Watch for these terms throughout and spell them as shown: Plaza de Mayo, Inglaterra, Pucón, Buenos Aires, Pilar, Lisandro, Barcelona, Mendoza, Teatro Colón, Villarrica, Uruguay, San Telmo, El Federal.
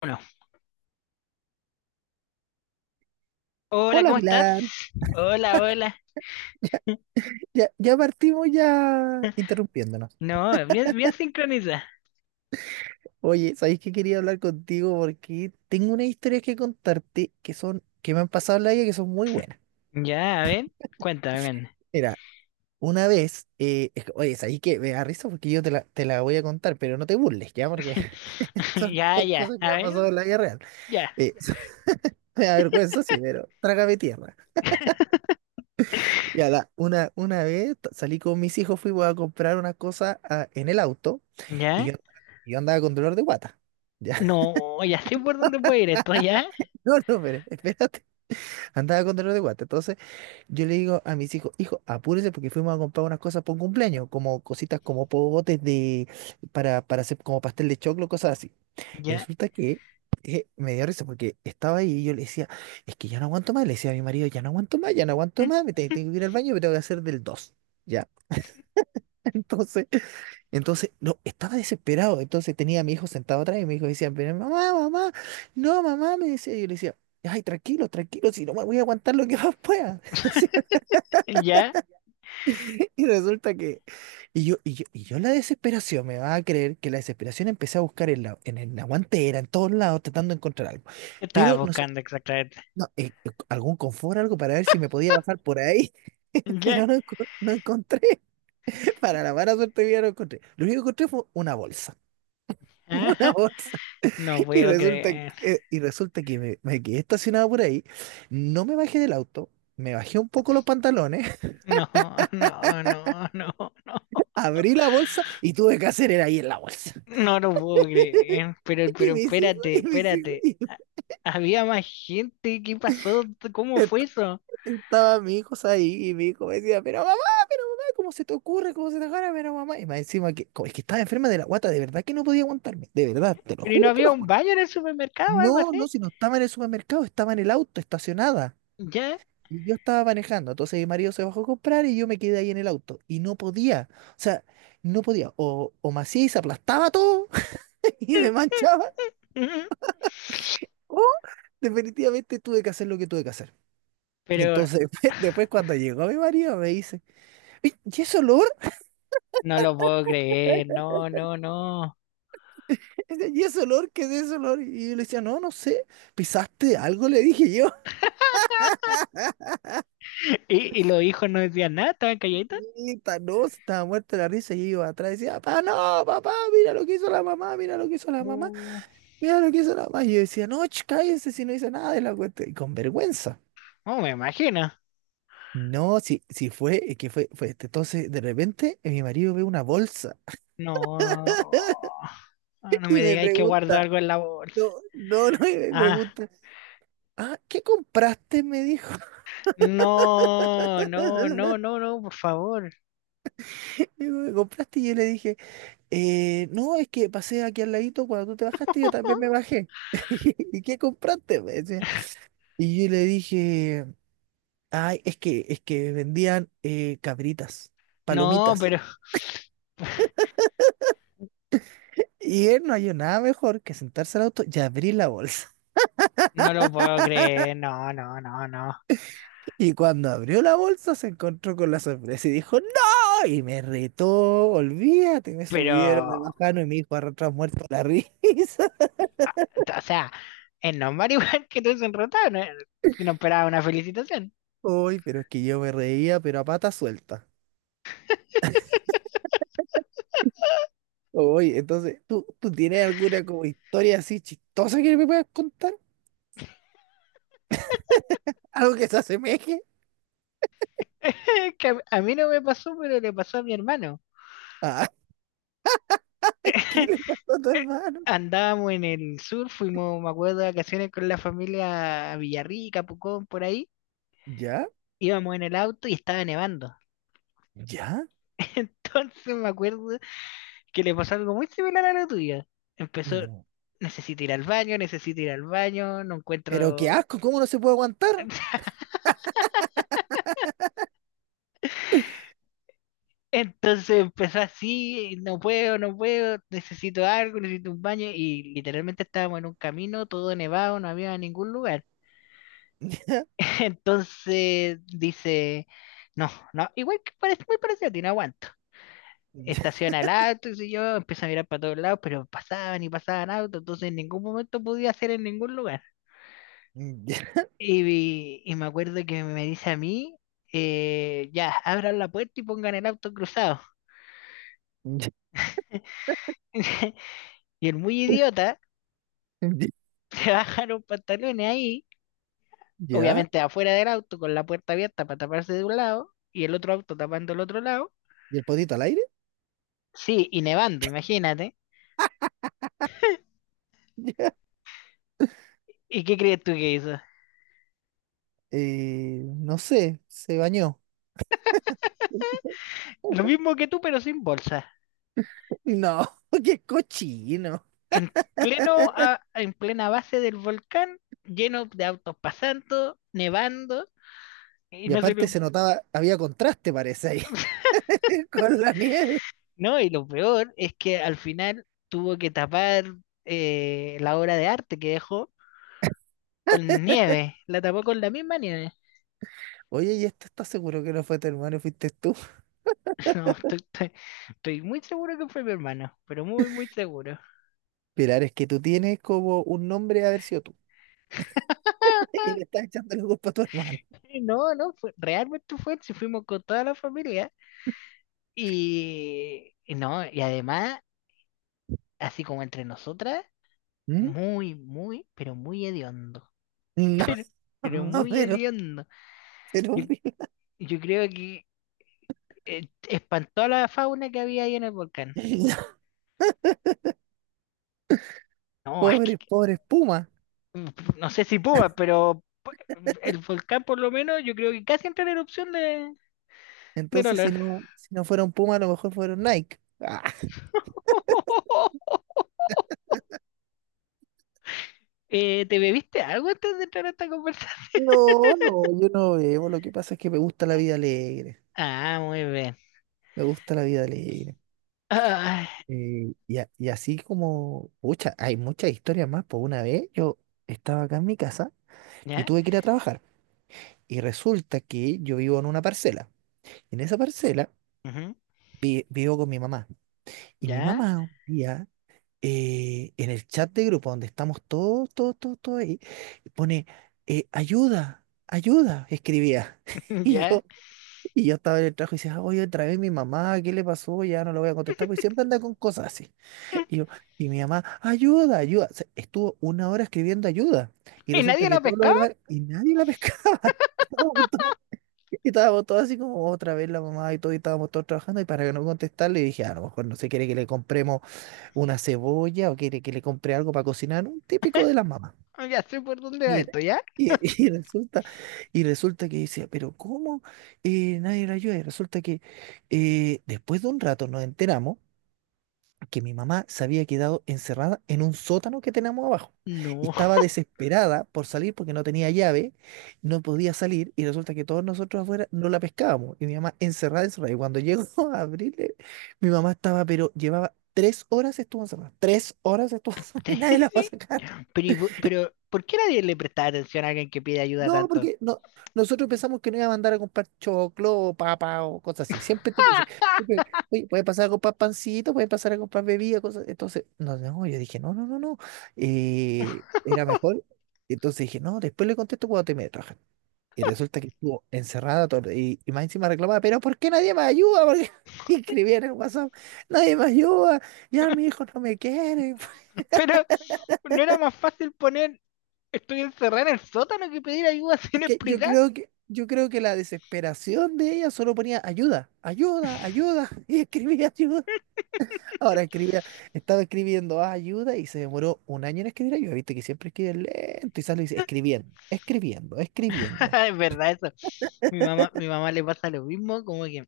Bueno, hola, Hola ¿cómo estás? Pilar, Hola, hola. ya partimos ya interrumpiéndonos. No, bien, bien sincronizada. Oye, ¿sabéis que quería hablar contigo? Porque tengo unas historias que contarte que me han pasado en la vida, que son muy buenas. Ya, a ver, cuéntame, ven. Mira, una vez, oye, ¿sabéis? Que me da risa porque yo te la voy a contar, pero no te burles, ¿ya? Porque son, Ya, son ya, cosas que me a han ver, pasado en la vida real. ya, Eh, me da vergüenza, sí, pero trágame tierra. Y una vez salí con mis hijos, fuimos a comprar una cosa, en el auto, y ya. yo andaba con dolor de guata. No, ya sé por dónde puede ir esto, ya, No, no, pero espérate, andaba con dolor de guata. Entonces yo le digo a mis hijos, hijo, apúrese, porque fuimos a comprar unas cosas para un cumpleaños, como cositas, como pogotes, para hacer como pastel de choclo, cosas así. Y ya, resulta que, me dio risa porque estaba ahí y yo le decía, es que ya no aguanto más, le decía a mi marido, ya no aguanto más, ya no aguanto mm, más, tengo que ir al baño, me tengo que hacer del dos. Ya, entonces entonces, no, estaba desesperado. Entonces tenía a mi hijo sentado atrás y mi hijo decía, pero mamá, mamá, no, mamá, me decía. Y yo le decía, ay, tranquilo, tranquilo, si no me voy a aguantar lo que más pueda. Decía. ya. Y resulta que, y yo, la desesperación, me va a creer que la desesperación, empecé a buscar en la guantera, en todos lados, tratando de encontrar algo. ¿Qué estabas Pero no sé, buscando exactamente? no, algún confort, algo para ver si me podía bajar por ahí. Ya, Pero no, no encontré. Para la mala suerte mía, no encontré. Lo único que encontré fue una bolsa. Una ajá. bolsa. No Y puedo resulta que, creer. eh, y resulta que me quedé estacionado por ahí, no me bajé del auto, me bajé un poco los pantalones, No, no, no, no, no. abrí la bolsa y tuve que hacer era ahí en la bolsa. No lo puedo creer. Y Pero, mis hijos, espérate, y mis hijos, espérate. y Había más gente, ¿qué pasó? ¿Cómo est- fue eso? estaba mi hijo ahí, y mi hijo me decía, pero mamá, ¿cómo se te ocurre? ¿Cómo se te agarra? Pero mamá, y más encima que, como es que estaba enferma de la guata, de verdad que no podía aguantarme, de verdad, te lo Pero ¿y no juro, te había lo un juro. baño en el supermercado o algo No, así? no, si no estaba en el supermercado, estaba en el auto, estacionada. Ya. Y yo estaba manejando, entonces mi marido se bajó a comprar y yo me quedé ahí en el auto. Y no podía, o sea, no podía. O me hacía y se aplastaba todo, y me manchaba, o definitivamente tuve que hacer lo que tuve que hacer. Pero Entonces, después, cuando llegó mi marido, me dice: "Oye, ¿y ese olor? no lo puedo creer, no, no, no. ¿Y ese olor? ¿Qué es ese olor?". Y yo le decía, no, no sé, pisaste algo, le dije yo. ¿Y, los hijos no decían nada? ¿Estaban calladitos? Y no, se estaba muerta la risa, y yo iba atrás y decía, papá, no, papá, mira lo que hizo la mamá, mira lo que hizo la mamá. Uh, Mira lo que hizo la más. Y yo decía, no, cállense, si no hice nada de la cuenta. Y con vergüenza. no, me imagino. No, si es que fue este. Entonces, de repente, mi marido ve una bolsa No, ah, no me y me digáis que guardo pregunta, algo en la bolsa. no, no, no, y me Ah, pregunta, ¿qué compraste?, me dijo. no, no, no, no, no, por favor. me ¿Qué compraste? Y yo le dije: No, es que pasé aquí al ladito, cuando tú te bajaste, yo también me bajé". ¿Y qué compraste?, me decía. Y yo le dije, ay, es que vendían, cabritas, No, palomitas. pero Y él no halló nada mejor que sentarse al auto y abrir la bolsa. no lo puedo creer, no, no, no, no. Y cuando abrió la bolsa se encontró con la sorpresa y dijo: ¡No! Y me retó, olvídate, me Pero subieron, me bajaron, y me dijo, arrastrado, muerto la risa. o sea, es normal igual que tú enrotado, no, no esperaba una felicitación. Uy, pero es que yo me reía, pero a pata suelta. Uy, entonces, ¿tú tienes alguna como historia así chistosa que me puedas contar? ¿Algo que se asemeje? Que a mí no me pasó, pero le pasó a mi hermano. Ah, ¿qué le pasó a tu hermano? Andábamos en el sur, fuimos, me acuerdo, de vacaciones con la familia a Villarrica, Pucón, por ahí. ¿Ya? Íbamos en el auto y estaba nevando. ¿Ya? Entonces me acuerdo que le pasó algo muy similar a lo tuyo. Empezó, No. necesito ir al baño, necesito ir al baño, no Pero qué encuentro. asco, ¿cómo no se puede aguantar? Entonces empezó así, no puedo, no puedo, necesito algo, necesito un baño y literalmente estábamos en un camino, todo nevado, no había ningún lugar. Entonces dice, no, no, igual que parece muy parecido a ti, no aguanto. Estaciona el auto, y yo empiezo a mirar para todos lados, pero pasaban y pasaban autos, entonces en ningún momento podía hacer en ningún lugar. Y me acuerdo que me dice a mí, ya, abran la puerta y pongan el auto cruzado. Y el muy idiota se bajaron pantalones ahí, ¿Ya? obviamente afuera del auto con la puerta abierta para taparse de un lado y el otro auto tapando el otro lado. ¿Y el potito al aire? Sí, y nevando, imagínate. ¿Y qué crees tú que hizo? No sé, se bañó. Lo mismo que tú, pero sin bolsa. No, qué cochino. En pleno, en plena base del volcán, lleno de autos pasando, nevando, y Y aparte se notaba, había contraste, parece ahí, con la nieve. no, y lo peor es que al final tuvo que tapar la obra de arte que dejó con nieve, la tapó con la misma nieve. Oye, ¿y esto estás seguro que no fue tu hermano, fuiste tú? No, estoy muy seguro que fue mi hermano, pero muy, muy seguro. Pilar, es que tú tienes como un nombre de haber sido tú. Y le estás echando la culpa a tu hermano. Sí, no, no, realmente fue, si fuimos con toda la familia. Y no, y además, así como entre nosotras, ¿Mm? muy, muy, pero muy hediondo. No, Pero, pero muy pero, hediondo. pero, Yo, yo creo que espantó a la fauna que había ahí en el volcán. No, es pobre, que, pobre Puma. no sé si pumas, pero el volcán por lo menos yo creo que casi entra en erupción de, del Entonces, si olor. no, si no fueron Puma, a lo mejor fueron Nike. Ah, ¿te bebiste algo antes de entrar a esta conversación? no, no, yo no bebo. Lo que pasa es que me gusta la vida alegre. Ah, muy bien. Me gusta la vida alegre. Ah, Y así como, pucha, hay muchas historias más. Por una vez yo estaba acá en mi casa y ya, tuve que ir a trabajar. Y resulta que yo vivo en una parcela. En esa parcela ujú, vivo con mi mamá. Y mi ya, mamá un día, en el chat de grupo donde estamos todos, todos, todos, todos ahí, pone, ayuda, ayuda, escribía. Y ya. yo. Y yo estaba en el trabajo y decía, oye, otra vez mi mamá, ¿qué le pasó? Ya no lo voy a contestar, porque siempre anda con cosas así. Y yo, y mi mamá, ayuda, ayuda. O sea, estuvo una hora escribiendo ayuda. Y ¿Y nadie resulta que la todos los pescaba? demás, y nadie la pescaba. Estábamos todos, estábamos todos así, como otra vez la mamá y todo, y estábamos todos trabajando. Y para que no contestarle, dije, a lo mejor no, se quiere que le compremos una cebolla, o quiere que le compre algo para cocinar. Un típico de las mamás. Oh, ya sé por dónde va Y, re- esto, ¿ya? y- y resulta, y resulta que decía, pero ¿cómo nadie la ayuda? Y resulta que, después de un rato, nos enteramos que mi mamá se había quedado encerrada en un sótano que tenemos abajo. Y No. estaba desesperada por salir porque no tenía llave, no podía salir, y resulta que todos nosotros afuera no la pescábamos. Y mi mamá encerrada, encerrada. Y cuando llegó a abrirle, mi mamá estaba, pero llevaba 3 horas, estuvo encerrada. 3 horas estuvo encerrada y nadie la va a Tres- sacar. Pero, pero, ¿por qué nadie le prestaba atención a alguien que pide ayuda No, tanto? porque no, nosotros pensamos que no, iba a mandar a comprar choclo o papa o cosas así. Siempre te dice, oye, oye, puede pasar a comprar pancito, puede pasar a comprar bebida, cosas. Entonces, no, no, yo dije, no, no, no, no, era mejor. Entonces dije, no, después le contesto cuando termine de trabajar. Y resulta que estuvo encerrada todo, y más encima reclamaba, pero ¿por qué nadie me ayuda? Porque escribía en el WhatsApp: nadie me ayuda, ya mi hijo no me quiere. Pero, ¿no era más fácil poner estoy encerrada en el sótano que pedir ayuda Es sin que yo explicar? creo que, yo creo que la desesperación de ella, solo ponía ayuda, ayuda, ayuda, y escribía ayuda. Ahora escribía, estaba escribiendo ayuda y se demoró un año en escribir ayuda. Viste que siempre escribe lento y sale y dice, escribiendo, escribiendo, escribiendo. Es verdad eso. Mi mamá le pasa lo mismo, como que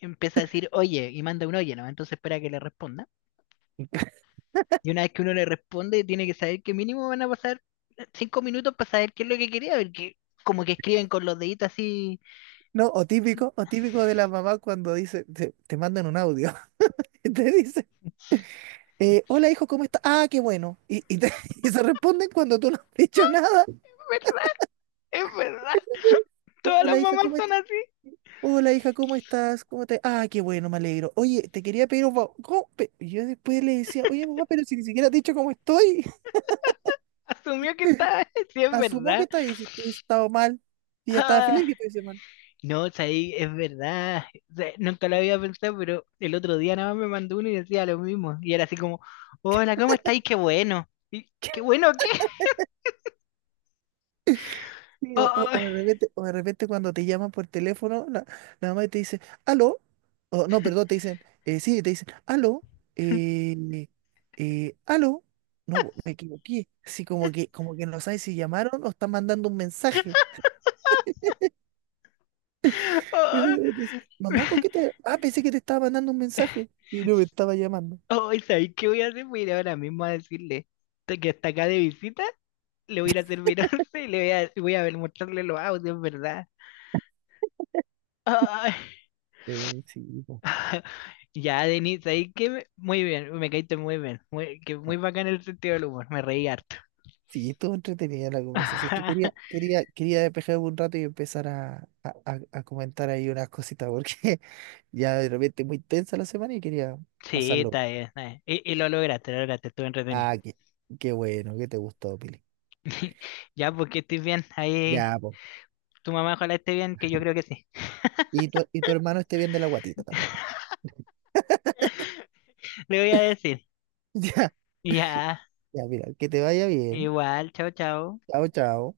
empieza a decir oye y manda un oye, ¿no? Entonces espera que le responda. Y una vez que uno le responde, tiene que saber que mínimo van a pasar 5 minutos para saber qué es lo que quería, porque como que escriben con los deditos así. No, o típico, o típico, de la mamá cuando dice, te mandan un audio, y te dice, hola hijo, ¿cómo estás? Ah, qué bueno. Y se responden cuando tú no has dicho nada. Es verdad, es verdad. Todas las Hola hija, mamás ¿cómo son estás? así. Hola hija, ¿cómo estás? ¿Cómo te...? Ah, qué bueno, me alegro. Oye, te quería pedir un favor. ¿Cómo? Y yo después le decía, oye mamá, pero si ni siquiera te he dicho cómo estoy. Asumió que está, sí, es Asumo que verdad. estás, si tú has estado mal. Y ya estaba Ah, feliz que estuviese mal. no, o sea, ahí es verdad. O sea, nunca lo había pensado, pero el otro día nada más me mandó uno y decía lo mismo. Y era así como, hola, ¿cómo estáis? Qué bueno. Y ¿qué bueno qué? Sí, o, o- Oh, o de repente, cuando te llaman por teléfono, la mamá te dice, aló, o no, perdón, te dicen, sí, te dicen, aló, eh, aló, no, me equivoqué, así como que no sabes si llamaron o están mandando un mensaje. Y oh. tú dices, mamá, coquete. Ah, pensé que te estaba mandando un mensaje y no me estaba llamando. Oh, ¿sabéis qué voy a hacer? Voy a ir ahora mismo a decirle "Estoy que está acá de visita", le voy a ir a servir once y le voy a, voy a ver, mostrarle los audios, ¿verdad? Ay. Sí, po. Ya, Denis, ¿sabéis qué? Muy bien, me caíste muy bien. Muy, que muy bacán el sentido del humor, me reí harto. Sí, estuvo entretenida la conversación. Es que quería, quería, quería despejarme un rato y empezar a comentar ahí unas cositas, porque ya, de repente, muy tensa la semana, y quería Sí, pasarlo está bien. bien, está bien. Y lo lograste, estuve entretenido. Ah, qué bueno que te gustó, Pili. Ya, porque estés bien, ahí Ya, pues. tu mamá ojalá esté bien, que yo creo que sí. Y tu hermano esté bien de la guatita también. Le voy a decir. Ya, Ya, ya, mira, que te vaya bien. igual, chao, chao. Chao, chao.